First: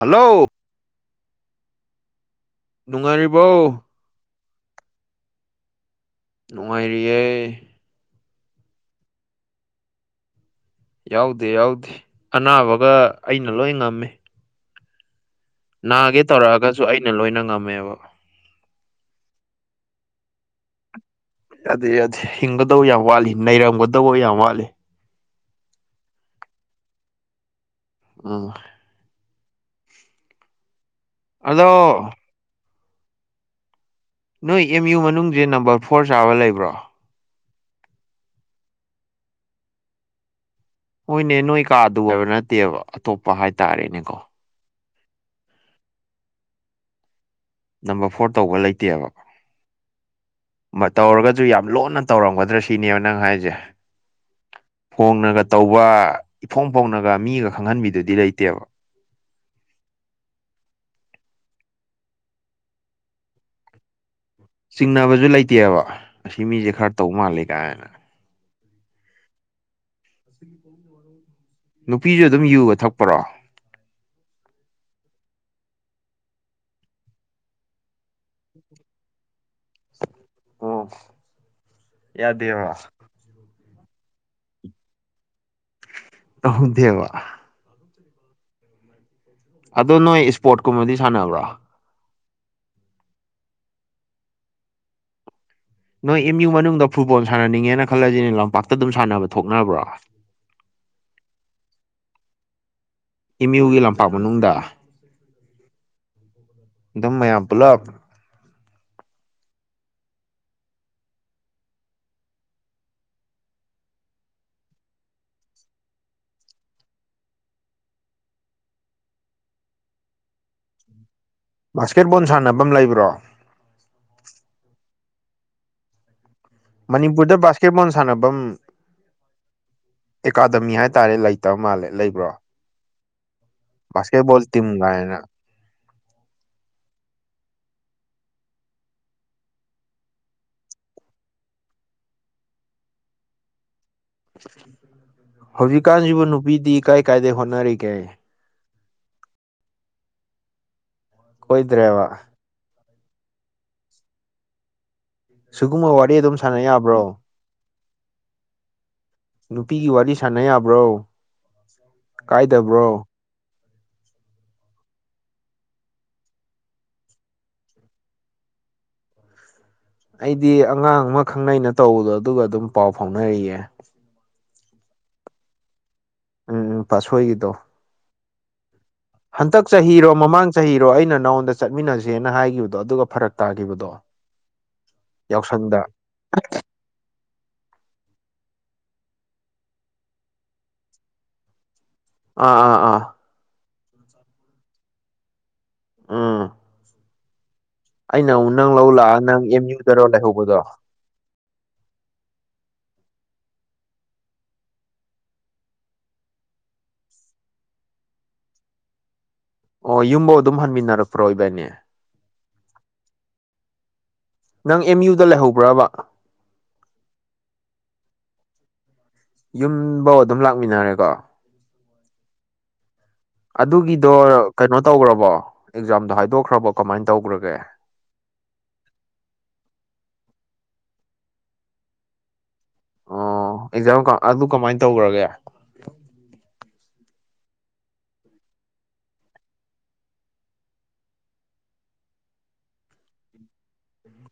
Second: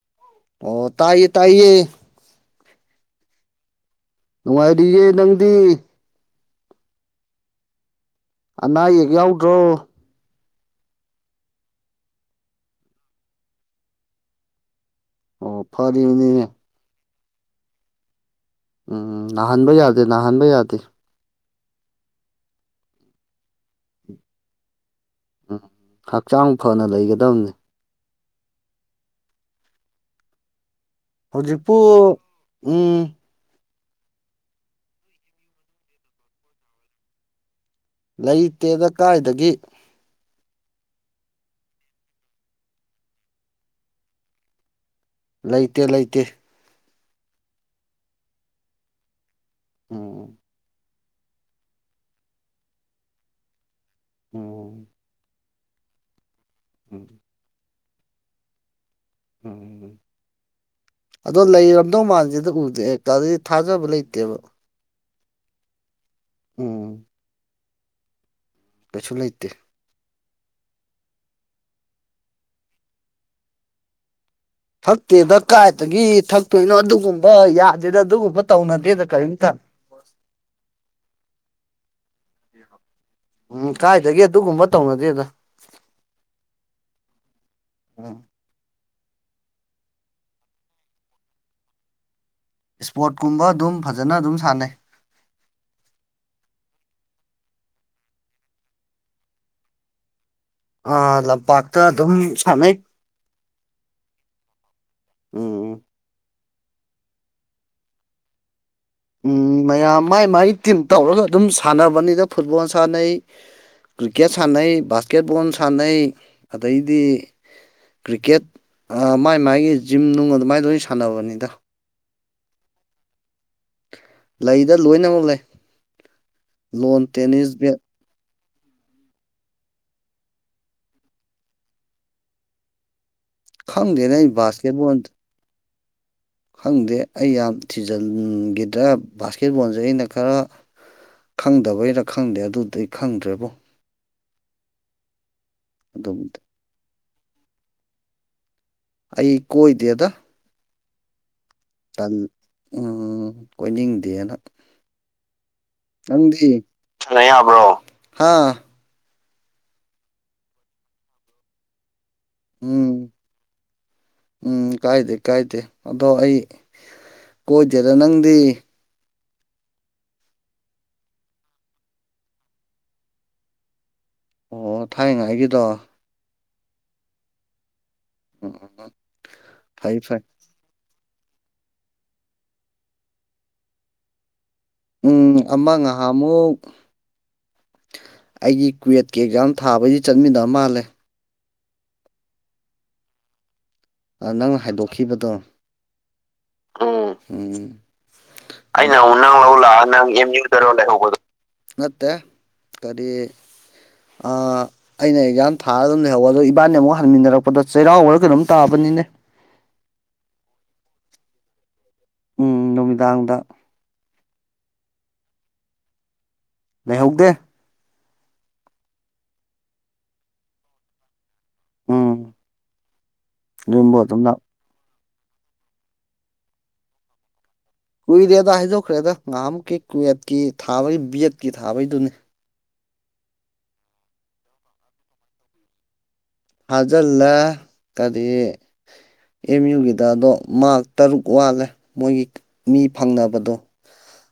Hello ꯑꯣ ꯇꯥꯏꯌꯦ ꯇꯥꯏꯌꯦ ꯅꯨꯡꯉꯥꯏꯔꯤꯕꯧ ꯅꯨꯡꯉꯥꯏꯔꯤꯌꯦ ꯅꯪꯗꯤ꯫ ꯅꯨꯡꯉꯥꯏꯔꯤꯌꯦ ꯑꯅꯥ ꯑꯌꯦꯛ ꯌꯥꯎꯗ꯭ꯔꯣ꯫ ꯌꯥꯎꯗꯦ ꯌꯥꯎꯗꯦ ꯑꯅꯥꯕꯒ ꯑꯩꯅ ꯂꯣꯏ ꯉꯝꯃꯤ꯫ ꯑꯣ ꯅꯥꯒꯦ ꯐꯔꯤꯕꯅꯤꯅꯦ ꯇꯧꯔꯛꯑꯒꯖꯨ ꯑꯩꯅ ꯂꯣꯏꯅ ꯉꯝꯃꯦꯕ꯫ ꯎꯝ ꯅꯥꯍꯟꯕ ꯌꯥꯗꯦ ꯅꯥꯍꯟꯕ ꯌꯥꯗꯦ꯫ ꯌꯥꯗꯦ ꯌꯥꯗꯦ ꯍꯤꯡꯒꯗꯧ ꯌꯥꯝ ꯋꯥꯠꯂꯤ ꯅꯩꯔꯝꯒꯗꯧꯕ ꯌꯥꯝ ꯋꯥꯠꯂꯤ꯫ ꯎꯝ ꯍꯛꯆꯥꯡ ꯐꯅ ꯂꯩꯒꯗꯝꯅꯤ꯫ ꯎꯝ ꯑꯗꯣ ꯍꯧꯖꯤꯛꯄꯨ ꯎꯝ ꯅꯣꯏ ꯑꯦꯝ ꯌꯨ ꯃꯅꯨꯡꯖꯦ ꯅꯝꯕꯔ ꯐꯣꯔ ꯆꯥꯕ ꯂꯩꯕ꯭ꯔꯣ? ꯂꯩꯇꯦꯗ ꯀꯥꯏꯗꯒꯤ꯫ ꯍꯣꯏꯅꯦ ꯅꯣꯏ ꯀꯥꯗꯨ ꯍꯥꯏꯕ ꯅꯠꯇꯦꯕ ꯑꯇꯣꯞꯄ ꯍꯥꯏꯇꯥꯔꯦꯅꯦꯀꯣ꯫ ꯂꯩꯇꯦ ꯂꯩꯇꯦ꯫ ꯅꯝꯕꯔ ꯐꯣꯔ ꯇꯧꯕ ꯂꯩꯇꯦꯕ꯫ ꯎꯝ ꯃꯔ ꯇꯧꯔꯒꯖꯨ ꯌꯥꯝ ꯂꯣꯟꯅ ꯇꯧꯔꯝꯒꯗ꯭ꯔꯥ ꯁꯤꯅꯦꯕ ꯅꯪ ꯍꯥꯏꯖꯦ꯫ ꯎꯝ ꯐꯣꯡꯅꯒ ꯇꯧꯕ ꯏꯐꯣꯡ ꯎꯝ ꯐꯣꯡꯅꯒ ꯃꯤꯒ ꯈꯪꯍꯟꯕꯤꯗꯨꯗꯤ ꯂꯩꯇꯦꯕ꯫ ꯎꯝ ꯑꯗꯣ ꯂꯩꯔꯝꯗꯧ ꯃꯥꯟꯗꯦꯗ ꯎꯗꯦ ꯑ ꯑꯗꯩ ꯊꯥꯖꯕ ꯂꯩꯇꯦꯕ꯫ ꯆꯤꯡꯅꯕꯖꯨ ꯂꯩꯇꯦꯕ ꯑꯁꯤ ꯃꯤꯖꯦ ꯈꯔ ꯎꯝ ꯇꯧ ꯃꯥꯜꯂꯤ ꯀꯥꯏꯅ꯫ ꯀꯩꯁꯨ ꯂꯩꯇꯦ꯫ ꯅꯨꯄꯤꯖꯨ ꯑꯗꯨꯝ ꯌꯨꯒ ꯊꯛꯄꯔꯣ? ꯊꯛꯇꯦꯗ ꯀꯥꯏꯗꯒꯤ ꯊꯛꯇꯣꯏꯅꯣ ꯑꯗꯨꯒꯨꯝꯕ ꯌꯥꯗꯦꯗ ꯑꯗꯨꯒꯨꯝꯕ ꯇꯧꯅꯗꯦꯗ ꯀꯔꯤꯝꯇ꯫ ꯑꯣ ꯌꯥꯗꯦꯕ꯫ ꯎꯝ ꯀꯥꯏꯗꯒꯤ ꯑꯗꯨꯒꯨꯝꯕ ꯇꯧꯅꯗꯦꯗ꯫ ꯇꯧꯗꯦꯕ꯫ ꯑ ꯑꯗꯣ ꯅꯣꯏ ꯁꯄꯣꯔꯠ ꯀꯨꯝꯕꯗꯤ ꯁꯥꯟꯅꯕ꯭ꯔꯣ꯫ ꯁ꯭ꯄꯣꯔꯠ ꯀꯨꯝꯕ ꯑꯗꯨꯝ ꯐꯖꯅ ꯑꯗꯨꯝ ꯁꯥꯟꯅꯩ꯫ ꯅꯣꯏ ꯑꯦꯝ ꯌꯨ ꯃꯅꯨꯡꯗ ꯐꯨꯠꯕꯣꯜ ꯁꯥꯟꯅꯅꯤꯡꯉꯦꯅ ꯈꯜꯂꯖꯤꯅꯦ ꯂꯝꯄꯥꯛꯇ ꯑꯗꯨꯝ ꯁꯥꯟꯅꯕ ꯊꯣꯛꯅꯕ꯭ꯔꯣ? ꯑꯥ ꯂꯝꯄꯥꯛꯇ ꯑꯗꯨꯝ ꯁꯥꯟꯅꯩ꯫ ꯑꯦꯝ ꯌꯨꯒꯤ ꯂꯝꯄꯥꯛ ꯃꯅꯨꯡꯗ꯫ ꯎꯝ ꯑꯗꯨꯝ ꯃꯌꯥꯝ ꯄꯨꯜꯂꯞ꯫ ꯎꯝ ꯃꯌꯥꯝ ꯃꯥꯏ ꯃꯥꯏ ꯇꯤꯝ ꯇꯧꯔꯒ ꯑꯗꯨꯝ ꯁꯥꯟꯅꯕꯅꯤꯗ ꯐꯨꯠꯕꯣꯜ ꯁꯥꯟꯅꯩ꯫ ꯀ꯭ꯔꯤꯛꯀꯦꯠ ꯁꯥꯟꯅꯩ ꯕꯥꯁꯀꯦꯠ ꯕꯣꯜ ꯁꯥꯟꯅꯩ ꯑꯗꯩꯗꯤ ꯀ꯭ꯔꯤꯛꯀꯦꯠ ꯑꯥ ꯃꯥꯏ ꯃꯥꯥꯏꯒꯤ ꯖꯤꯝ ꯅꯨꯡ ꯑꯗꯨꯃꯥꯏ ꯂꯣꯏ ꯁꯥꯟꯅꯕꯅꯤꯗ꯫ ꯕꯥꯁꯀꯦꯠ ꯕꯣꯜ ꯁꯥꯟꯅꯕꯝ ꯂꯩꯕ꯭ꯔꯣ? ꯂꯩꯗ ꯂꯣꯏꯅꯃꯛ ꯂꯩ꯫ ꯂꯣꯟ ꯃꯅꯤꯄꯨꯔꯗ ꯇꯦꯅꯤꯁ ꯕꯥꯁꯀꯦꯠ ꯕꯦꯠ ꯕꯣꯜ ꯁꯥꯟꯅꯕꯝ ꯑꯦꯀꯥꯗꯃꯤ ꯍꯥꯏꯇꯥꯔꯦ ꯂꯩꯇꯕ ꯃꯥꯜꯂꯦ ꯂꯩꯕ꯭ꯔꯣ꯫ ꯈꯪꯗꯦꯅꯦ ꯕꯥꯁꯀꯦꯠ ꯑꯩ ꯕꯣꯜ ꯇꯤꯝ ꯕꯥꯁꯀꯦꯠꯕꯣꯜ ꯒꯥꯏꯅ꯫ ꯈꯪꯗꯦ ꯑꯩ ꯌꯥꯝ ꯊꯤꯖꯟꯒꯤꯗ꯭ꯔꯥ ꯕꯥꯁꯀꯦꯠ ꯕꯣꯟꯖꯦ ꯑꯩꯅ ꯈꯔ ꯈꯪꯗꯕꯩꯔ ꯈꯪꯗꯦ ꯑꯗꯨꯗꯤ ꯈꯪꯗ꯭ꯔꯦꯕꯣ꯫ ꯍꯧꯖꯤꯛꯀꯥꯟꯖꯤꯕꯨ ꯑꯗꯨꯕꯨꯗꯤ ꯅꯨꯄꯤꯗꯤ ꯀꯥꯏ ꯀꯥꯏꯗꯩ ꯍꯣꯠꯅꯔꯤꯒꯦ꯫ ꯑꯩ ꯀꯣꯏꯗꯦꯗ꯫ ꯇꯟ ꯀꯣꯏꯗ꯭ꯔꯦꯕ ꯎꯝ ꯀꯣꯏꯅꯤꯡꯗꯦꯅ꯫ ꯁꯤꯒꯨꯝꯕ ꯋꯥꯔꯤ ꯑꯗꯨꯝ ꯅꯪꯗꯤ ꯁꯥꯟꯅ ꯌꯥꯕ꯭ꯔꯣ ꯁꯅꯥ ꯌꯥꯕꯔꯣ ꯍꯥ ꯅꯨꯄꯤꯒꯤ ꯋꯥꯔꯤ ꯁꯥꯟꯅ ꯌꯥꯕ꯭ꯔꯣ ꯀꯥꯏꯗꯕ꯭ꯔꯣ ꯎꯝ ꯎꯝ ꯀꯥꯏꯗꯦ ꯀꯥꯏꯗꯦ ꯑꯗꯣ ꯑꯩ ꯀꯣꯏꯗꯦꯗ ꯅꯪꯗꯤ ꯑꯩꯗꯤ ꯑꯉꯥꯡ ꯑꯃ ꯈꯪꯅꯩꯅ ꯇꯧꯕꯗꯣ ꯑꯗꯨꯒ ꯑꯗꯨꯝ ꯄꯥꯎ ꯐꯥꯎꯅꯔꯤꯌꯦ ꯑꯣ ꯊꯥꯏꯅꯉꯥꯏꯒꯤꯗꯣ ꯎꯝ ꯎꯝ ꯄꯥꯁꯣꯏꯒꯤꯗꯣ ꯎꯝ ꯎ ꯍꯟꯗꯛ ꯆꯍꯤꯔꯣ ꯃꯃꯥꯡ ꯆꯍꯤꯔꯣ ꯑꯩꯅ ꯅꯉꯣꯟꯗ ꯆꯠꯃꯤꯟꯅꯁꯦꯅ ꯍꯥꯏꯈꯤꯕꯗꯣ ꯑꯗꯨꯒ ꯐꯔꯛ ꯇꯥꯈꯤꯕꯗꯣ ꯎꯝ ꯑꯃ ꯌꯥꯎꯁꯪꯗ ꯉꯍꯥꯃꯨꯛ ꯑꯩꯒꯤ ꯀꯨꯋꯦꯠꯀꯤ ꯑꯦꯛꯖꯥꯝ ꯊꯥꯕꯩꯗꯤ ꯆꯠꯃꯤꯟꯅꯕ ꯃꯥꯜꯂꯦ ꯑꯥ ꯑꯥ ꯑꯥ ꯅꯪ ꯍꯥꯏꯗꯣꯛꯈꯤꯕꯗꯣ ꯎꯝ ꯎꯝ ꯑꯩꯅ ꯑꯃꯨꯛ ꯅꯪ ꯂꯧ ꯑꯩꯅ ꯑꯃꯨꯛ ꯂꯥꯛꯑ ꯅꯪ ꯂꯧ ꯑꯦꯝ ꯂꯥꯛꯑ ꯅꯪ ꯌꯨꯗꯔꯣ ꯑꯦꯝ ꯌꯨ ꯂꯩꯍꯧꯕꯗꯣ ꯇꯔ ꯂꯩꯍꯧꯕꯗꯣ ꯅꯠꯇꯦ ꯀꯔꯤ ꯑꯩꯅ ꯑꯦꯛꯖꯥꯝ ꯊꯥꯔ ꯑꯗꯨꯝ ꯂꯩꯍꯧꯕ ꯑꯗꯣ ꯏꯕꯥꯅꯤ ꯑꯃꯨꯛ ꯍꯟꯃꯤꯟꯅꯔꯛꯄꯗ ꯆꯩꯔꯥꯎꯕꯔꯒ ꯀꯩꯅꯣꯝ ꯇꯥꯕꯅꯤꯅꯦ ꯑꯣ ꯌꯨꯝꯐꯧ ꯑꯗꯨꯝ ꯍꯟꯃꯤꯟꯅꯔꯛꯄ꯭ꯔꯣ ꯏꯕꯥꯏꯅꯦ ꯎ ꯅꯨꯃꯤꯗꯥꯡꯗ ꯅꯪ ꯑꯦꯝ ꯌꯨꯗ ꯂꯩꯍꯧꯕ꯭ꯔꯕ ꯂꯩꯍꯧꯗꯦ ꯌꯨꯝꯐꯧ ꯑꯗꯨꯝ ꯂꯥꯛꯃꯤꯟꯅꯔꯦꯀꯣ ꯎꯝ ꯌꯨꯝꯕꯨ ꯑꯗꯨꯒꯤꯗꯣ ꯑꯗꯨꯝ ꯂꯥꯛ ꯀꯩꯅꯣ ꯇꯧꯈ꯭ꯔꯕꯣ ꯑꯦꯛꯖꯥꯝꯗꯣ ꯍꯥꯏꯗꯣꯛꯈ꯭ꯔꯕꯣ ꯀꯃꯥꯏꯅ ꯇꯧꯈ꯭ꯔꯒꯦ ꯀꯨꯏꯔꯦꯗ ꯍꯥꯏꯗꯣꯛꯈ꯭ꯔꯦ ꯑꯗ ꯉꯍꯃꯨꯛꯀꯤ ꯀꯨꯋꯦꯠꯀꯤ ꯊꯥꯕꯒꯤ ꯕꯦꯠꯀꯤ ꯊꯥꯕꯩꯗꯨꯅꯤ ꯑꯣ ꯑꯦꯛꯖꯥꯝ ꯑꯗꯨ ꯀꯃꯥꯏꯅ ꯇꯧꯈ꯭ꯔꯒꯦ ꯊꯥꯖꯤꯜꯂꯦ ꯀꯔꯤ ꯑꯦꯝ ꯌꯨꯒꯤꯗ ꯑꯗꯣ ꯃꯥꯔꯛ ꯇꯔꯨꯛ ꯋꯥꯠꯂꯦ ꯃꯣꯏꯒꯤ ꯃꯤ ꯐꯪꯅꯕꯗꯣ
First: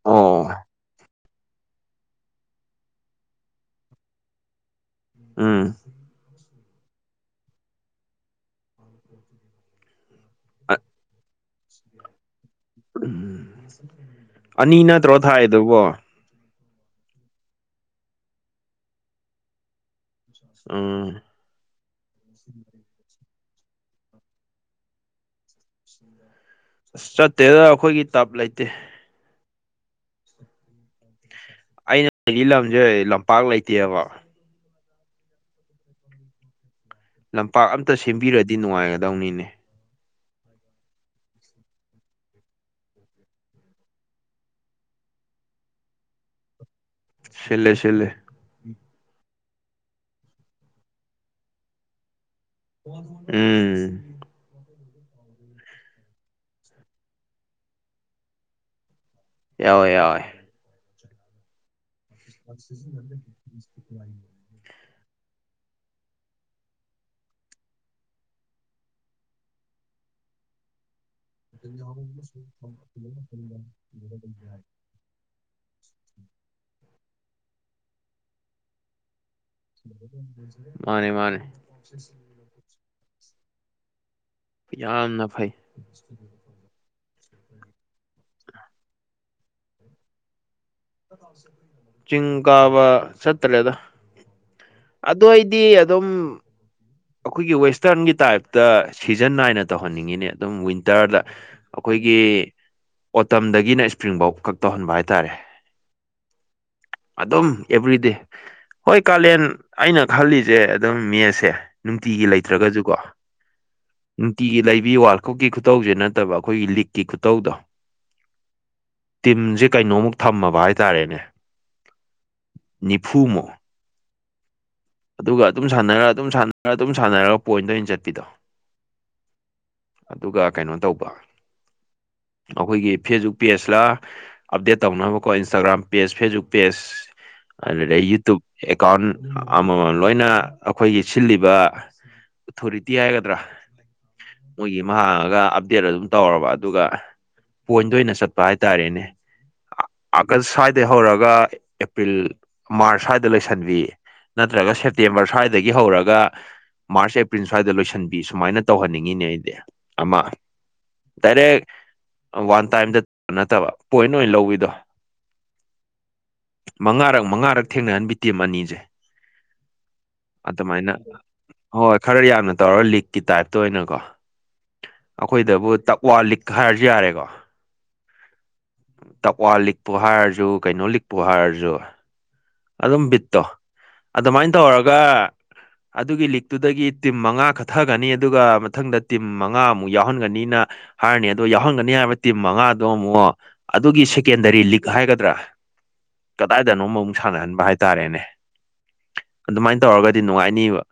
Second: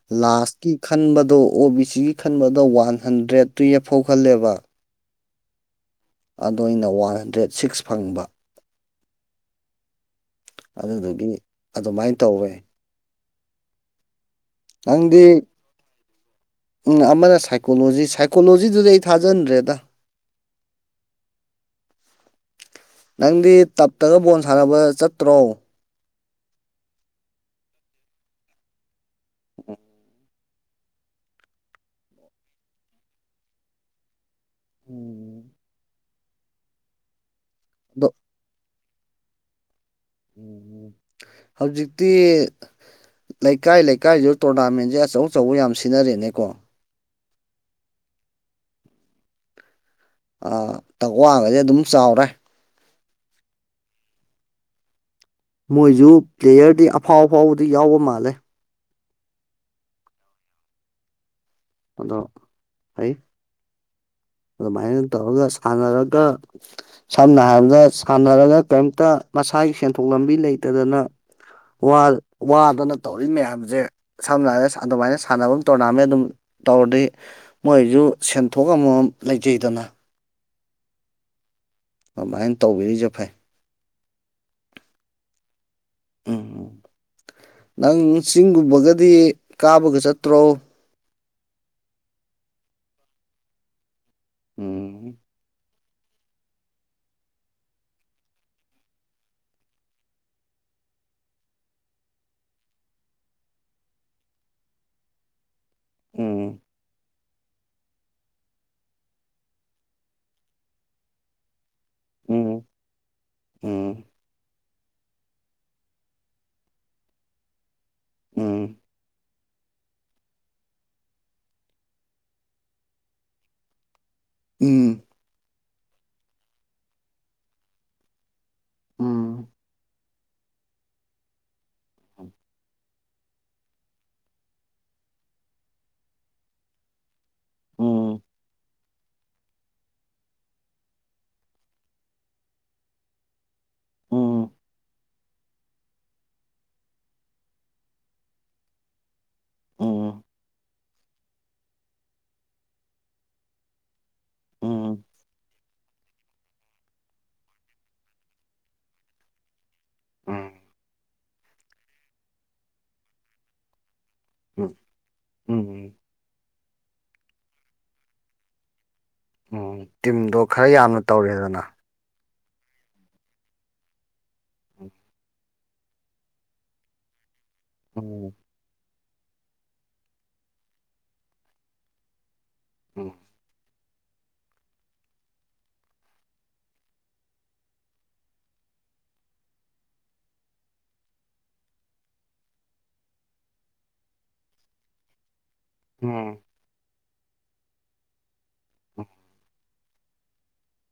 ꯑꯣ ꯂꯥꯁꯀꯤ ꯈꯟꯕꯗꯣ ꯑꯣ ꯕꯤ ꯁꯤꯒꯤ ꯈꯟꯕꯗꯣ ꯋꯥꯟ ꯍꯟꯗ꯭ꯔꯦꯗ ꯇꯨꯌꯦꯐ ꯐꯥꯎ ꯈꯜꯂꯦꯕ ꯑꯥ ꯑ ꯑ ꯑꯣꯏꯅ ꯋꯥꯟ ꯍꯟꯗ꯭ꯔꯦꯗ ꯁꯤꯛꯁ ꯐꯪꯕ ꯑꯗꯨꯗꯨꯒꯤ ꯑꯗꯨꯃꯥꯏꯅ ꯇꯧꯋꯦ ꯎꯝ ꯑꯅꯤ ꯅꯠꯇ꯭ꯔꯣ ꯊꯥꯏꯗꯨꯀꯣ ꯎ ꯑꯃꯅ ꯁꯥꯏꯀꯣꯂꯣꯖꯤ ꯁꯥꯏꯀꯣꯂꯣꯖꯤꯗꯨꯗꯤ ꯑꯩ ꯊꯥꯖꯟꯗ꯭ꯔꯦꯗ ꯑꯥ ꯅꯪꯗꯤ ꯇꯞꯇꯒ ꯕꯣꯜ ꯁꯥꯟꯅꯕ ꯆꯠꯇ꯭ꯔꯣ ꯎ ꯑꯁ ꯆꯠꯇꯦꯗ ꯑꯩꯈꯣꯏꯒꯤ ꯇꯞ ꯂꯩꯇꯦ ꯎꯝ ꯑꯩꯅ ꯁꯤꯒꯤ ꯂꯝꯁꯦ ꯂꯝꯄꯥꯛ ꯂꯩꯇꯦꯕ ꯎꯝ ꯂꯝꯄꯥꯛ ꯑꯝꯇ ꯑꯗꯣ ꯁꯦꯝꯕꯤꯔꯗꯤ ꯅꯨꯡꯉꯥꯏꯒꯗꯧꯅꯤꯅꯦ ꯎꯝ ꯎꯝ ꯍꯧꯖꯤꯛꯇꯤ ꯂꯩꯀꯥꯏ ꯂꯩꯀꯥꯏꯗꯨꯗ ꯇꯣꯔꯅꯥꯃꯦꯟꯁꯦ ꯑꯆꯧ ꯑꯆꯧꯕ ꯌꯥꯝ ꯁꯤꯖꯤꯟꯅꯔꯦꯅꯦꯀꯣ ꯁꯤꯂꯦ ꯁꯤꯂꯦ ꯇꯛꯋꯥꯒꯗꯤ ꯑꯗꯨꯝ ꯆꯥꯎꯔꯦ ꯃ ꯎꯝ ꯃꯣꯏꯁꯨ ꯄ꯭ꯂꯦꯌꯔꯗꯤ ꯑꯐꯥꯎ ꯑꯐꯥꯎꯕꯗꯤ ꯌꯥꯎꯕ ꯃꯥꯜꯂꯦ ꯌꯥꯋꯦ ꯌꯥꯎꯋꯦ ꯑꯗꯣ ꯐꯩ ꯁ ꯑꯗꯨꯃꯥꯏꯅ ꯇꯧꯔꯒ ꯁꯥꯟꯅꯔꯒ ꯁꯝꯅ ꯍꯥꯏꯔꯕꯗ ꯁꯥꯟꯅꯔꯒ ꯀꯔꯤꯝꯇ ꯃꯁꯥꯒꯤ ꯁꯦꯟꯊꯣꯛ ꯂꯝꯕꯤ ꯂꯩꯇꯗꯅ ꯋꯥ ꯋꯥꯗꯅ ꯇꯧꯔꯤ ꯃꯌꯥꯝꯁꯦ ꯁꯝꯅ [unintelligible] ꯍꯥꯏꯔꯒ ꯑꯗꯨꯃꯥꯏꯅ ꯁꯥꯟꯅꯕ ꯇꯣꯔꯅꯥꯃꯦꯟ ꯑꯗꯨꯝ ꯇꯧꯔꯗꯤ ꯃꯣꯏꯁꯨ ꯁꯦꯟꯊꯣꯛ ꯑꯃꯃꯝ ꯂꯩꯖꯩꯗꯅ ꯃꯥꯅꯦ ꯃꯥꯅꯦ ꯑꯗꯨꯃꯥꯏꯅ ꯇꯧꯕꯤꯔꯤꯁꯦ ꯐꯩ ꯌꯥꯝꯅ ꯐꯩ ꯎꯝ ꯅꯪ ꯆꯤꯡꯒꯨꯝꯕꯒꯗꯤ ꯀꯥꯕꯒ ꯆꯠꯇ꯭ꯔꯣ ꯆꯤꯡ ꯀꯥꯕ ꯆꯠꯇꯔ꯭ꯦꯗꯥ ꯎꯝ ꯑꯗꯨ ꯑꯩꯗꯤ ꯑꯗꯨꯝ ꯑꯩꯈꯣꯏꯒꯤ ꯋꯦꯁꯇ꯭ꯔꯟꯒꯤ ꯇꯥꯏꯞꯇ ꯁꯤꯖꯟ ꯅꯥꯏꯅ ꯇꯧꯍꯟꯅꯤꯡꯉꯤꯅꯦ ꯑꯗꯨꯝ ꯋꯤꯟꯇꯔꯗ ꯑꯩꯈꯣꯏꯒꯤ ꯑꯣꯇꯝꯗꯒꯤꯅ ꯏꯁꯄ꯭ꯔꯤꯡꯐꯧ ꯈꯛ ꯇꯧꯍꯟꯕ ꯍꯥꯏꯇꯥꯔꯦ ꯎꯝ ꯑꯗꯨꯝ ꯑꯦꯚ꯭ꯔꯤꯗꯦ ꯍꯣꯏ ꯀꯥꯂꯦꯟ ꯑꯩꯅ ꯈꯜꯂꯤꯁꯦ ꯑꯗꯨꯝ ꯃꯦꯁꯦ ꯅꯨꯡꯇꯤꯒꯤ ꯎꯝ ꯂꯩꯇ꯭ꯔꯒꯁꯨꯀꯣ ꯎꯝ ꯅꯨꯡꯇꯤꯒꯤ ꯂꯩꯕꯤ ꯋꯥꯠ ꯀꯛꯀꯤ ꯈꯨꯇꯧꯁꯦ ꯅꯠꯇꯕ ꯑꯩꯈꯣꯏꯒꯤ ꯂꯤꯛꯀꯤ ꯈꯨꯇꯧꯗꯣ ꯎꯝ ꯇꯤꯝꯁꯦ ꯀꯩꯅꯣꯃꯨꯛ ꯊꯝꯃꯕ ꯍꯥꯏꯇꯥꯔꯦꯅꯦ ꯅꯤꯐꯨꯃꯨꯛ ꯎꯝ ꯑꯗꯨꯒ ꯑꯗꯨꯝ ꯁꯥꯟꯅꯔ ꯑꯗꯨꯝ ꯁꯥꯟꯅꯔ ꯑꯗꯨꯝ ꯁꯥꯟꯅꯔꯒ ꯄꯣꯏꯟꯗ ꯑꯣꯏꯅ ꯆꯠꯄꯤꯗꯣ ꯎꯝ ꯑꯗꯨꯒ ꯀꯩꯅꯣ ꯇꯧꯕ ꯑꯩꯈꯣꯏꯒꯤ ꯐꯦꯁꯕꯨꯛ ꯄꯦꯖꯇ ꯑꯞꯗꯦꯠ ꯇꯧꯅꯕꯀꯣ ꯏꯟꯁꯇꯥꯒ꯭ꯔꯥꯝ ꯄꯦꯖ ꯐꯦꯁꯕꯨꯛ ꯄꯦꯖ ꯎꯝ ꯑꯗꯨꯗ ꯎꯝ ꯌꯨꯇꯨꯕ ꯑꯦꯀꯥꯎꯟ ꯑꯃꯃꯝ ꯂꯣꯏꯅ ꯑꯩꯈꯣꯏꯒꯤ ꯁꯤꯜꯂꯤꯕ ꯑꯣꯊꯣꯔꯤꯇꯤ ꯍꯥꯏꯒꯗ꯭ꯔꯥ ꯎꯝ ꯃꯣꯏꯒꯤ ꯍꯥꯡꯉꯒ ꯑꯞꯗꯦꯠ ꯑꯗꯨꯝ ꯇꯧꯔꯕ ꯑꯗꯨꯒ ꯄꯣꯏꯟꯗ ꯑꯣꯏꯅ ꯆꯠꯄ ꯍꯥꯏꯇꯥꯔꯦꯅꯦ ꯎꯝ ꯑꯥꯒꯁ ꯁ꯭ꯋꯥꯏꯗꯩ ꯍꯧꯔꯒ ꯑꯦꯄ꯭ꯔꯤꯜ ꯃꯥꯔꯁ ꯁ꯭ꯋꯥꯏꯗ ꯂꯣꯏꯁꯟꯕꯤꯌꯦ ꯅꯠꯇ꯭ꯔꯒ ꯎꯝ ꯁꯦꯞꯇꯦꯝꯕꯔ ꯁ꯭ꯋꯥꯏꯗꯒꯤ ꯍꯧꯔꯒ ꯃꯥꯔꯁ ꯑꯦꯄ꯭ꯔꯤꯜ ꯁ꯭ꯋꯥꯏꯗ ꯂꯣꯏꯁꯤꯟꯕꯤ ꯁꯨꯃꯥꯏꯅ ꯇꯧꯍꯅꯤꯡꯉꯤꯅꯦ ꯑꯩ ꯑꯃ ꯎꯝ ꯗꯥꯏꯔꯦꯛ ꯋꯥꯟ ꯇꯥꯏꯝꯗ ꯅꯠꯇꯕ ꯄꯣꯏꯟ ꯑꯣꯏꯅ ꯂꯧꯋꯤꯗꯣ ꯎꯝ ꯃꯉꯥꯔꯛ ꯃꯉꯥꯔꯛ ꯊꯦꯡꯅꯍꯟꯕꯤ ꯇꯤꯝ ꯑꯅꯤꯁꯦ ꯎꯝ ꯇꯤꯝꯗꯣ ꯈꯔ ꯑꯗꯨꯃꯥꯏꯅ ꯌꯥꯝꯅ ꯇꯧꯔꯦꯗꯅ ꯍꯣꯏ ꯈꯔ ꯌꯥꯝꯅ ꯇꯧꯔꯒ ꯂꯤꯛꯀꯤ ꯇꯥꯏꯞꯇ ꯑꯣꯏꯅꯀꯣ ꯑꯩꯈꯣꯏꯗꯕꯨ ꯇꯛꯋꯥ ꯂꯤꯛ ꯍꯥꯏꯔꯁꯨ ꯌꯥꯔꯦꯀꯣ ꯎꯝ ꯇꯛꯋꯥ ꯂꯤꯛꯄꯨ ꯍꯥꯏꯔꯁꯨ ꯀꯩꯅꯣ ꯂꯤꯛꯄꯨ ꯍꯥꯏꯔꯁꯨ ꯑꯗꯨꯝ ꯎꯝ ꯕꯤꯠꯇꯣ ꯑꯗꯨꯃꯥꯏꯅ ꯇꯧꯔꯒ ꯑꯗꯨꯒꯤ ꯂꯤꯛꯇꯨꯗꯒꯤ ꯇꯤꯝ ꯃꯉꯥ ꯀꯠꯊꯒꯅꯤ ꯑꯗꯨꯒ ꯃꯊꯪꯗ ꯇꯤꯝ ꯃꯉꯥ ꯑꯃꯨꯛ ꯌꯥꯎꯍꯟꯒꯅꯤꯅ ꯍꯥꯏꯔꯅꯤ ꯑꯗꯣ ꯌꯥꯎꯍꯟꯒꯅꯤ ꯍꯥꯏꯕ ꯇꯤꯝ ꯃꯉꯥꯗꯣ ꯑꯃꯨꯛ ꯑꯗꯨꯒꯤ ꯁꯦꯀꯦꯟꯗꯔꯤ ꯂꯤꯛ ꯍꯥꯏꯒꯗ꯭ꯔꯥ ꯎꯝ ꯀꯗꯥꯏꯗꯅꯣ ꯑꯃ ꯑꯃꯨꯛ ꯁꯥꯟꯅꯍꯟꯕ ꯍꯥꯏꯇꯥꯔꯦꯅꯦ [unintelligible] ꯑꯗꯨꯃꯥꯏꯅ ꯇꯧꯔꯒꯗꯤ ꯅꯨꯡꯉꯥꯏꯅꯤꯕ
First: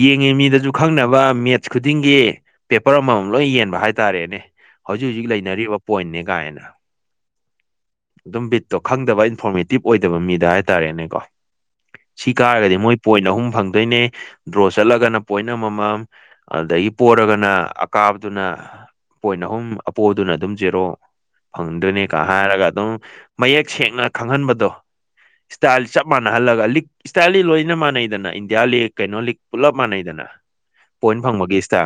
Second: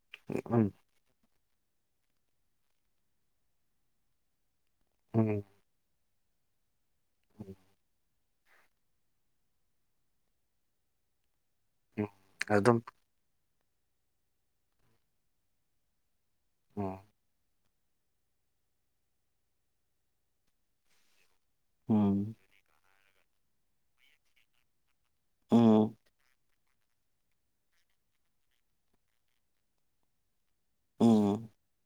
ꯌꯦꯡꯉꯤ ꯎꯝ ꯃꯤꯗꯁꯨ ꯈꯪꯅꯕ ꯃꯦꯠꯁ ꯈꯨꯗꯤꯡꯒꯤ ꯄꯦꯄꯔ ꯑꯃꯃꯝ ꯂꯣꯏ ꯌꯦꯟꯕ ꯍꯥꯏꯇꯥꯔꯦꯅꯦ ꯍꯧꯖꯤꯛ ꯍꯧꯖꯤꯛ ꯎꯝ ꯂꯩꯅꯔꯤꯕ ꯄꯣꯏꯟꯅꯦ ꯀꯥꯏꯅ [unintelligible] ꯑꯗꯨꯝ ꯕꯤꯠꯇꯣ ꯈꯪꯗꯕ ꯏꯟꯐꯣꯔꯃꯦꯇꯤꯞ ꯑꯣꯏꯗꯕ ꯃꯤꯗ ꯍꯥꯏꯇꯥꯔꯦꯅꯦꯀꯣ ꯎꯝ ꯁꯤ ꯀꯥꯔꯒꯗꯤ ꯑꯗꯨꯝ ꯃꯣꯏ ꯄꯣꯏꯟ ꯑꯍꯨꯝ ꯐꯪꯗꯣꯏꯅꯦ ꯗ꯭ꯔꯣ ꯆꯠꯂꯒꯅ ꯄꯣꯏꯟ ꯑꯃꯃꯝ ꯑꯗꯩꯩ ꯎꯝ ꯄꯣꯠ ꯅ ꯑꯀꯥꯕꯗꯨꯅ ꯄꯣꯏꯟ ꯑꯍꯨꯝ ꯑꯄꯣꯗꯨꯅ ꯑꯗꯨꯝ ꯖꯦꯔꯣ ꯐꯪꯗꯣꯏꯅꯤꯒ ꯎꯝ ꯍꯥꯏꯔꯒ ꯑꯗꯨꯝ ꯃꯌꯦꯛ ꯁꯦꯡꯅ ꯈꯪꯍꯟꯕꯗꯣ ꯏꯁꯇꯥꯏꯜ ꯎꯝ ꯆꯞ ꯃꯥꯟꯅꯍꯜꯂꯒ ꯂꯤꯛ ꯏꯁꯇꯥꯏꯜꯂꯤ ꯂꯣꯏꯅ ꯃꯥꯟꯅꯩꯗꯅ ꯏꯟꯗꯤꯌꯥ ꯂꯤꯛ ꯀꯩꯅꯣ ꯂꯤꯛ ꯄꯨꯂꯞ ꯃꯥꯟꯅꯩꯗꯅ ꯄꯣꯏꯟ ꯎꯝ ꯐꯪꯕꯒꯤꯁꯤꯇ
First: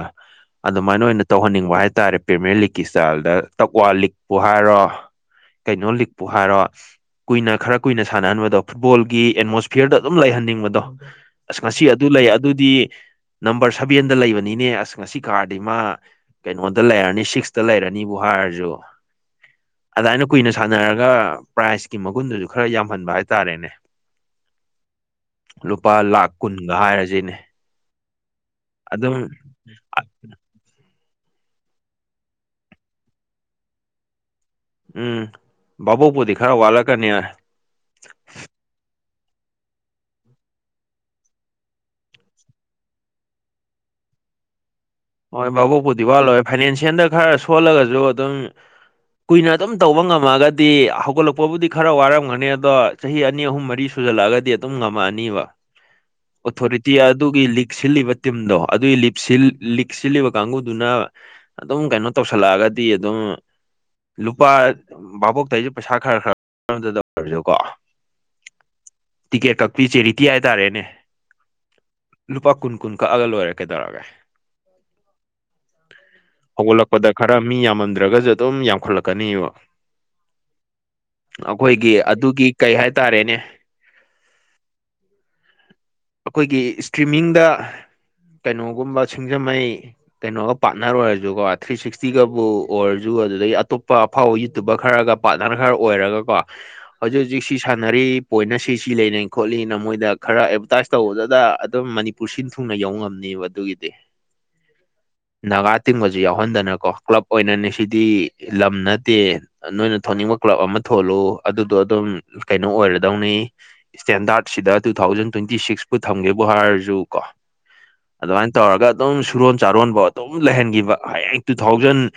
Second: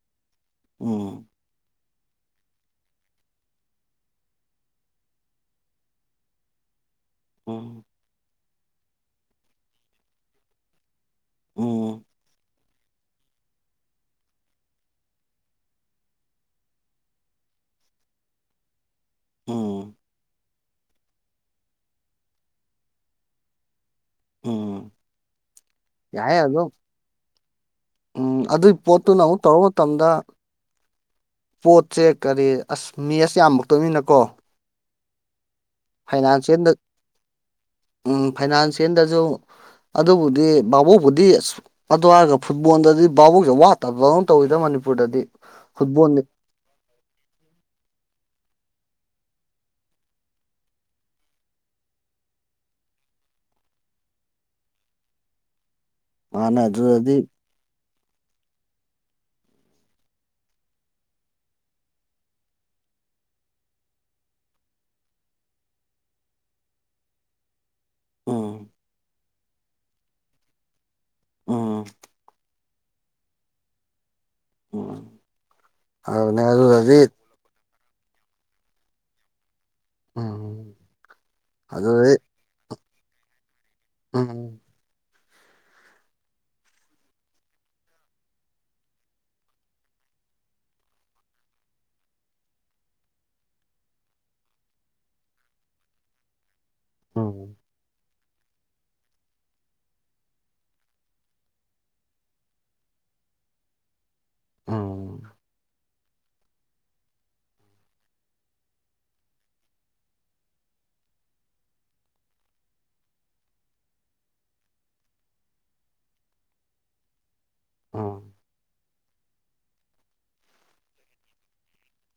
ꯑꯗꯨꯃꯥꯏꯅ ꯑꯣꯏꯅ ꯎꯝ ꯇꯧꯍꯟꯅꯤꯡꯕ ꯍꯥꯏꯇꯥꯔꯦ ꯄ꯭ꯔꯦꯃꯤꯌꯔ ꯂꯤꯛꯀꯤ ꯏꯁꯇꯥꯏꯜꯗ ꯇꯛꯋꯥ ꯂꯤꯛꯄꯨ ꯍꯥꯏꯔꯣ ꯀꯩꯅꯣ ꯂꯤꯛꯄꯨ ꯍꯥꯏꯔꯣ ꯀꯨꯏꯅ ꯈꯔ ꯎꯝ ꯀꯨꯏꯅ ꯁꯥꯟꯅꯍꯟꯕꯗꯣ ꯐꯨꯠꯕꯣꯜꯒꯤ ꯑꯦꯠꯃꯣꯁꯐꯤꯌꯔꯗꯣ ꯑꯗꯨꯝ ꯂꯩꯍꯟꯅꯤꯡꯕꯗꯣ ꯑꯁ ꯉꯁꯤ ꯎꯝ ꯑꯗꯨ ꯂꯩ ꯑꯗꯨꯗꯤ ꯅꯝꯕꯔ ꯁꯚꯦꯟꯗ ꯂꯩꯕꯅꯤꯅꯦ ꯑꯁ ꯉꯁꯤ ꯀꯥꯔꯗꯤ ꯃꯥ ꯀꯩꯅꯣꯗ ꯂꯩꯔꯅꯤ ꯁꯤꯛꯁꯇ ꯂꯩꯔꯅꯤꯕꯨ ꯍꯥꯏꯔꯁꯨ ꯎꯝ ꯑꯗꯨꯃꯥꯏꯅ ꯀꯨꯏꯅ ꯁꯥꯟꯅꯔꯒ ꯄ꯭ꯔꯥꯏꯖꯀꯤ ꯃꯒꯨꯟꯗꯨꯁꯨ ꯈꯔ ꯌꯥꯝꯍꯟꯕ ꯍꯥꯏꯇꯥꯔꯦꯅꯦ ꯎꯝ ꯂꯨꯄꯥ ꯂꯥꯛꯈ ꯌꯥꯏ ꯑꯗꯨꯝ ꯀꯨꯟꯒ ꯍꯥꯏꯔꯁꯤꯅꯦ ꯎꯝ ꯑꯗꯨꯏ ꯄꯣꯠꯇꯨꯅ ꯑꯗꯨꯝ ꯑꯃꯨꯛ ꯇꯧꯔꯨ ꯃꯇꯝꯗ ꯄꯣꯠꯁꯦ ꯀꯔꯤ ꯑꯁ ꯃꯦꯁ ꯌꯥꯝꯃꯛꯇꯣꯏꯅꯤꯅꯀꯣ ꯎꯝ ꯚꯥꯕꯣꯛꯄꯨꯗꯤ ꯈꯔ ꯐꯥꯏꯅꯥꯟꯁꯤꯌꯦꯜꯗ ꯋꯥꯠꯂꯛꯀꯅꯤ ꯍꯥꯏ ꯎꯝ ꯐꯥꯏꯅꯥꯟꯁꯤꯌꯦꯜꯗꯁꯨ ꯑꯗꯨꯕꯨꯗꯤ ꯚꯥꯕꯨꯕꯨꯗꯤ ꯑꯁ ꯑꯗꯨꯋꯥꯔꯒ ꯐꯨꯠꯕꯣꯜꯗꯗꯤ ꯚꯥꯕꯣꯛꯁꯦ ꯋꯥꯠꯇꯕꯅ ꯇꯧꯋꯤꯗ ꯃꯅꯤꯄꯨꯔꯗꯗꯤ ꯐꯨꯠꯕꯣꯜꯅꯤ ꯐꯥꯏꯅꯥꯟꯁꯤꯑꯜꯗ ꯈꯔ ꯁꯣꯜꯂꯒꯁꯨ ꯑꯗꯨꯝ ꯀꯨꯏꯅ ꯑꯗꯨꯝ ꯇꯧꯕ ꯉꯝꯃꯒꯗꯤ ꯍꯧꯒꯠꯂꯛꯄꯕꯨꯗꯤ ꯈꯔ ꯋꯥꯔꯝꯒꯅꯤ ꯑꯗꯣ ꯆꯍꯤ ꯑꯅꯤ ꯑꯍꯨꯝ ꯃꯔꯤ ꯁꯨꯖꯜꯂꯛꯑꯒꯗꯤ ꯑꯗꯨꯝ ꯉꯝꯃꯛꯑꯅꯤꯕ ꯃꯥꯅꯦ ꯑꯣꯊꯣꯔꯤꯇꯤ ꯑꯗꯨꯗꯗꯤ ꯑꯗꯨꯒꯤ ꯂꯤꯛ ꯁꯤꯜꯂꯤꯕ ꯇꯤꯝꯗꯣ ꯑꯗꯨꯒꯤ ꯂꯤꯞ ꯂꯤꯛ ꯁꯤꯜꯂꯤꯕ ꯀꯥꯡꯒꯗꯨꯅ ꯑꯗꯨꯝ ꯀꯩꯅꯣ ꯇꯧꯁꯜꯂꯛꯑꯒꯗꯤ ꯑꯗꯨꯝ ꯂꯨꯄꯥ ꯚꯥꯕꯣꯛꯇ ꯑꯩꯁꯨ ꯄꯩꯁꯥ ꯈꯔ ꯈꯔꯁꯨ ꯀꯣ ꯎꯝ ꯇꯤꯀꯦꯠ ꯀꯛꯄꯤ ꯆꯦꯔꯤꯇꯤ ꯍꯥꯏꯇꯥꯔꯦꯅꯦ ꯎꯝ ꯂꯨꯄꯥ ꯀꯨꯟ ꯀꯨꯟ ꯀꯛꯑꯒ ꯂꯣꯏꯔꯛꯀꯩ ꯇꯧꯔꯒꯦ ꯍꯧꯒꯠꯂꯛꯄꯗ [unintelligible] ꯈꯔ ꯃꯤ ꯌꯥꯝꯃꯝꯗ꯭ꯔꯒꯁꯨ ꯑꯗꯨꯝ ꯌꯥꯝꯈꯠꯂꯛꯀꯅꯤꯕ ꯎꯝ ꯑꯩꯈꯣꯏꯒꯤ ꯑꯗꯨꯗꯤ ꯑꯗꯨꯒꯤ ꯀꯩ ꯍꯥꯏꯇꯥꯔꯦꯅꯦ ꯎꯝ ꯑꯩꯈꯣꯏꯒꯤ ꯏꯁꯇ꯭ꯔꯤꯃꯤꯡꯗ ꯀꯩꯅꯣꯒꯨꯝꯕ ꯁꯤꯡꯖꯃꯩ ꯀꯩꯅꯣꯒ ꯄꯥꯔꯠꯅꯔ ꯑꯣꯏꯔꯁꯨꯀꯣ ꯊ꯭ꯔꯤ ꯁꯤꯛꯁꯇꯤꯒꯕꯨ ꯑꯣꯏꯔꯁꯨ ꯑꯗꯨꯗꯩ ꯑꯇꯣꯞꯄ ꯐꯧ ꯌꯨꯇꯨꯕꯔ ꯈꯔꯒ ꯄꯥꯔꯠꯅꯔ ꯈꯔ ꯑꯣꯏꯔꯒ ꯀꯣ ꯍꯧꯖꯤꯛ ꯍꯧꯖꯤꯛ ꯎꯝ ꯁꯤ ꯁꯥꯟꯅꯔꯤ ꯄꯣꯏꯅ ꯁꯤ ꯁꯤ ꯂꯩꯔꯤ ꯈꯣꯠꯂꯤꯅ ꯃꯣꯏꯗ ꯈꯔ ꯑꯦꯗꯚꯔꯇꯥꯏꯁ ꯇꯧꯕꯗꯨꯗ ꯑꯗꯨꯝ ꯃꯅꯤꯄꯨꯔ ꯁꯤꯟ ꯊꯨꯡꯅ ꯌꯧꯕ ꯉꯝꯅꯦꯕ ꯑꯗꯨꯒꯤꯗꯤ ꯎꯝ ꯅꯥꯒꯥ ꯇꯤꯡꯕꯁꯨ ꯌꯥꯎꯍꯟꯗꯅꯀꯣ ꯀ꯭ꯂꯕ ꯑꯣꯏꯅꯅꯦ ꯁꯤꯗꯤ ꯂꯝ ꯅꯠꯇꯦ ꯅꯣꯏꯅ ꯊꯣꯟꯅꯤꯡꯕ ꯀ꯭ꯂꯕ ꯑꯃ ꯊꯣꯛꯣꯂꯨ ꯑꯗꯨꯗꯣ ꯑꯗꯨꯝ ꯀꯩꯅꯣ ꯑꯣꯏꯔꯗꯧꯅꯤ ꯏꯁꯇꯦꯟꯗꯥꯔꯠ ꯁꯤꯗ ꯇꯨ ꯊꯥꯎꯖꯟ ꯇ꯭ꯋꯦꯟꯇꯤ ꯁꯤꯛꯁ ꯄꯨ ꯊꯝꯒꯦꯕꯨ ꯍꯥꯏꯔꯁꯨ ꯀꯣ ꯎꯝ ꯑꯗꯨꯃꯥꯏꯅ ꯇꯧꯔꯒ ꯑꯗꯨꯝ ꯁꯨꯔꯣꯟ ꯆꯥꯔꯣꯟꯕ ꯑꯗꯨꯝ ꯂꯩꯍꯟꯈꯤꯕ ꯍꯥꯌꯦꯡ two thousand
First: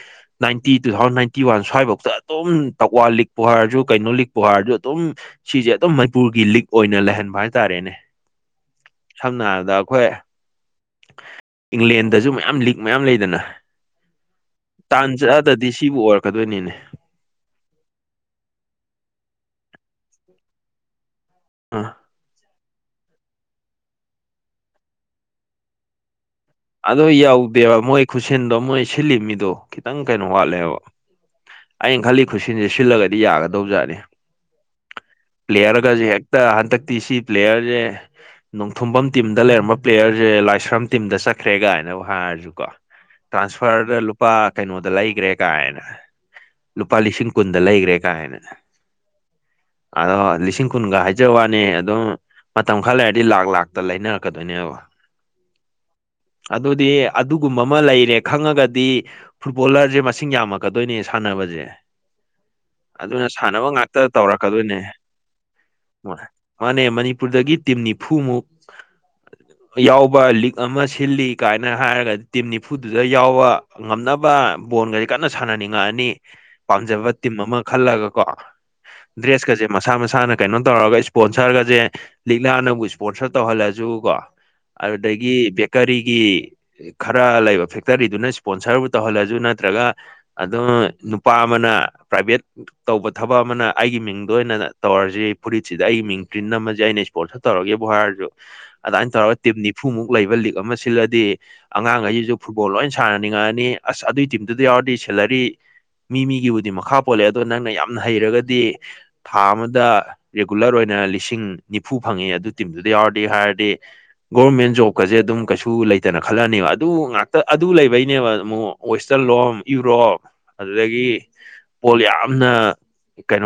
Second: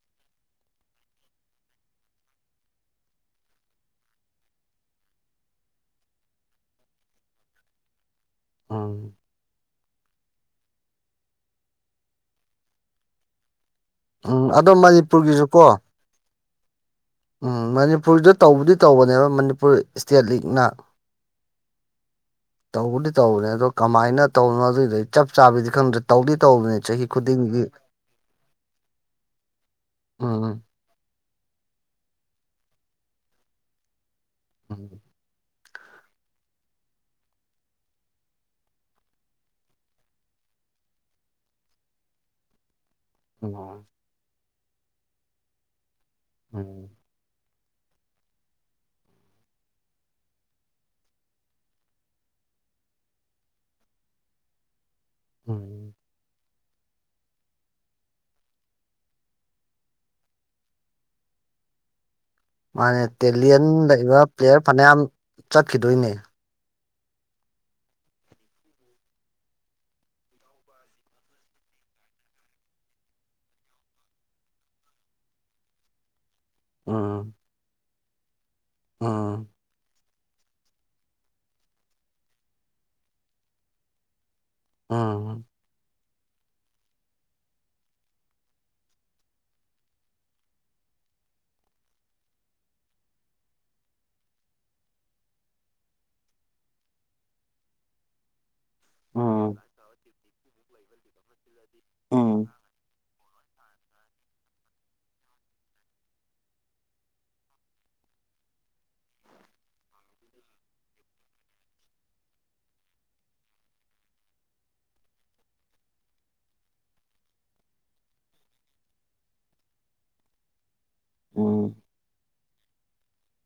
ninety two thousand ninety one ꯁ꯭ꯋꯥꯏꯐꯥꯎꯗ ꯑꯗꯨꯝ ꯇꯛꯋꯥꯜ ꯂꯤꯛꯄꯨ ꯍꯥꯏꯔꯁꯨ ꯀꯩꯅꯣ ꯂꯤꯛꯄꯨ ꯍꯥꯏꯔꯁꯨ ꯑꯗꯨꯝ ꯁꯤꯁꯦ ꯑꯗꯨꯝ ꯃꯅꯤꯄꯨꯔꯒꯤ ꯂꯤꯛ ꯑꯣꯏꯅ ꯂꯩꯍꯟꯕ ꯍꯥꯏꯇꯥꯔꯦꯅꯦ ꯑꯝ ꯁꯝꯅ ꯍꯥꯏꯔꯕꯗ ꯑꯩꯈꯣꯏ ꯏꯪꯂꯦꯟꯗꯁꯨ ꯃꯌꯥꯝ ꯂꯤꯛ ꯃꯌꯥꯝ ꯂꯩꯗꯅ ꯎꯝ ꯑꯗꯣ ꯇꯥꯟ ꯃꯅꯤꯄꯨꯔꯒꯤꯁꯨ ꯀꯣ ꯆꯠꯅꯗꯤ ꯁꯤꯕꯨ ꯑꯣꯏꯔꯛꯀꯗꯣꯏꯅꯤꯅꯦ ꯎꯝ ꯃꯅꯤꯄꯨꯔꯗ ꯇꯧꯕꯗꯤ ꯇꯧꯕꯅꯦꯕ ꯃꯅꯤꯄꯨꯔ ꯏꯁꯇꯦꯠ ꯂꯤꯛꯅ ꯑꯥ ꯇꯧꯕꯗꯤ ꯇꯧꯕꯅꯦ ꯑꯗꯣ ꯀꯃꯥꯏꯅ ꯇꯧꯅꯣ ꯑꯗꯨꯏꯗꯨ ꯆꯞ ꯆꯥꯕꯤꯗꯤ ꯈꯪꯗ꯭ꯔꯦ ꯇꯧꯗꯤ ꯇꯧꯕꯅꯦ ꯑꯗꯨ ꯆꯍꯤ ꯈꯨꯗꯤꯡꯒꯤ ꯌꯧꯗꯦꯕ ꯃꯣꯏ ꯈꯨꯠꯁꯤꯟꯗꯣ ꯃꯣꯏ ꯁꯤꯜꯂꯤ ꯃꯤꯗꯣ ꯈꯤꯇꯪ ꯀꯩꯅꯣ ꯎꯝ ꯋꯥꯠꯂꯦꯕ ꯑꯩꯅ ꯈꯜꯂꯤ ꯈꯨꯠꯁꯤꯟꯁꯦ ꯁꯤꯜꯂꯒꯗꯤ ꯌꯥꯒꯗꯧꯕꯖꯥꯠꯅꯦ ꯎꯝ ꯄ꯭ꯂꯦꯌꯔꯒꯁꯦ ꯍꯦꯛꯇ ꯍꯟꯇꯛꯇꯤ ꯁꯤ ꯄ꯭ꯂꯦꯌꯔꯁꯦ ꯅꯣꯡꯊꯣꯝꯕꯝ ꯇꯤꯝꯗ ꯂꯩꯔꯝꯕ ꯄ꯭ꯂꯦꯌꯔꯁꯦ ꯂꯥꯏꯁ꯭ꯔꯝ ꯇꯤꯝꯗ ꯆꯠ ꯈ꯭ꯔꯦ ꯒꯥꯏꯅꯕꯨ ꯍꯥꯏꯔꯁꯨꯀꯣ ꯎꯝ ꯇ꯭ꯔꯥꯟꯁꯐꯔꯗ ꯂꯨꯄꯥ ꯀꯩꯅꯣꯗ ꯂꯩꯒꯔꯦ ꯀꯥꯏꯅ ꯎꯝ ꯂꯨꯄꯥ ꯂꯤꯁꯤꯡ ꯀꯨꯟꯗ ꯂꯩꯒꯔꯦ ꯀꯥꯏꯅ ꯑꯗꯣ ꯂꯤꯁꯤꯡ ꯀꯨꯟꯒ ꯍꯥꯏꯖꯕ ꯋꯥꯅꯤ ꯑꯗꯨꯝ ꯃꯇꯝ ꯈꯔ ꯂꯩꯔꯗꯤ ꯂꯥꯛ ꯂꯥꯛꯇ ꯂꯩꯅꯔꯀꯗꯣꯏꯅꯦꯕ ꯎꯝ ꯑꯗꯨꯗꯤ ꯑꯗꯨꯒꯨꯝꯕ ꯑꯃ ꯂꯩꯔꯦ ꯈꯪꯉꯒꯗꯤ ꯐꯨꯠꯕꯣꯂꯔꯁꯦ ꯃꯁꯤꯡ ꯌꯥꯝꯃꯛꯀꯗꯣꯏꯅꯦ ꯁꯥꯟꯅꯕꯁꯦ ꯃꯥꯅꯦ ꯑꯗꯨꯅ ꯇꯦꯂꯦꯟ ꯁꯥꯟꯅꯕ ꯉꯥꯛꯇ ꯂꯩꯕ ꯄ꯭ꯂꯦꯌꯔ ꯇꯧꯔꯛꯀꯗꯣꯏꯅꯦ ꯐꯅꯌꯥꯝ ꯆꯠꯈꯤꯗꯣꯏꯅꯦ ꯃꯥꯥꯟꯅꯦ ꯃꯅꯤꯄꯨꯔꯗꯒꯤ ꯇꯤꯝ ꯅꯤꯐꯨꯃꯨꯛ ꯌꯥꯎꯕ ꯂꯤꯛ ꯑꯃ ꯁꯤꯜꯂꯤ ꯀꯥꯏꯅ ꯍꯥꯏꯔꯒ ꯇꯤꯝ ꯅꯤꯐꯨꯗꯨꯗ ꯌꯥꯎꯕ ꯉꯝꯅꯕ ꯕꯣꯟꯒꯁꯦ ꯀꯟꯅ ꯁꯥꯟꯅꯅꯤꯡꯉꯛꯑꯅꯤ ꯄꯥꯝꯖꯕ ꯎꯝ ꯇꯤꯝ ꯑꯃ ꯈꯜꯂꯒ ꯀꯣ ꯎꯝ ꯗ꯭ꯔꯦꯁꯀꯁꯦ ꯃꯁꯥ ꯃꯁꯥ ꯃꯁꯥꯅ ꯀꯩꯅꯣ ꯇꯧꯔꯒ ꯏꯁꯄꯣꯟꯁꯔꯒꯖꯦ ꯂꯤꯛꯂꯥꯅꯕꯨ ꯏꯁꯄꯣꯟꯁꯔ ꯇꯧꯍꯜꯂꯁꯨ ꯀꯣ ꯑꯗꯨꯗꯒꯤ ꯎꯝ ꯕꯦꯀꯔꯤꯒꯤ ꯈꯔ ꯂꯩꯕ ꯐꯦꯛꯇꯔꯤꯗꯨꯅ ꯏꯁꯄꯣꯟꯁꯔꯕꯨ ꯇꯧꯍꯜꯂꯁꯨ ꯅꯠꯇ꯭ꯔꯒ ꯑꯗꯨ ꯅꯨꯄꯥ ꯑꯃꯅ ꯄ꯭ꯔꯥꯏꯚꯦꯠ ꯇꯧꯕ ꯊꯕꯛ ꯑꯃꯅ ꯑꯩꯒꯤ ꯃꯤꯡꯗ ꯑꯣꯏꯅ ꯇꯧꯔꯁꯤ ꯐꯨꯔꯤꯠꯁꯤꯗ ꯑꯩꯒꯤ ꯃꯤꯡ ꯄꯔ꯭ꯤꯟ ꯅꯝꯃꯁꯦ ꯑꯩꯅ ꯏꯁꯄꯣꯟꯁꯔ ꯇꯧꯔꯒꯦꯕꯨ ꯍꯥꯏꯔꯁꯨ ꯑꯗꯨꯃꯥꯏꯅ ꯇꯧꯔꯒ ꯇꯤꯝ ꯎꯝ ꯅꯤꯐꯨꯃꯨꯛ ꯂꯩꯕ ꯂꯤꯛ ꯑꯃ ꯁꯤꯜꯂꯗꯤ ꯑꯉꯥꯡꯒꯩꯁꯦ ꯎꯝ ꯐꯨꯠꯕꯣꯜ ꯂꯣꯏꯅ ꯁꯟ ꯁꯥꯟꯅꯅꯤꯡꯉꯛꯑꯅꯤ ꯑꯁ ꯑꯗꯨꯒꯤ ꯇꯤꯝꯗꯨꯗ ꯌꯥꯎꯔꯗꯤ ꯁꯦꯂꯔꯤ ꯃꯤ ꯃꯤꯒꯤꯕꯨꯗꯤ ꯃꯈꯥ ꯄꯣꯜꯂꯦ ꯑꯗꯣ ꯅꯪꯅ ꯌꯥꯝꯅ ꯍꯩꯔꯒꯗꯤ ꯊꯥ ꯑꯃꯗ ꯔꯤꯒꯨꯂꯔ ꯑꯣꯏꯅ ꯂꯤꯁꯤꯡ ꯅꯤꯐꯨ ꯐꯪꯉꯦ ꯑꯗꯨ ꯇꯤꯝꯗꯨꯗ ꯌꯥꯎꯔꯗꯤ ꯍꯥꯏꯔꯗꯤ꯫ ꯒꯣꯕꯔꯃꯦꯟꯠ ꯖꯣꯕꯀꯁꯦ ꯑꯗꯨꯝ ꯀꯩꯁꯨ ꯂꯩꯇꯅ ꯈꯜꯂꯅꯦꯕ ꯑꯗꯨ ꯉꯥꯛꯇ ꯑꯗꯨ ꯂꯩꯕꯩꯅꯦꯕ ꯑꯃꯨꯛ ꯋꯦꯁꯇꯔ ꯂꯣꯝ ꯌꯨꯔꯣꯞ ꯑꯗꯨꯗꯒꯤ ꯎꯝ ꯕꯣꯜ ꯌꯥꯝꯅ ꯀꯩꯅꯣ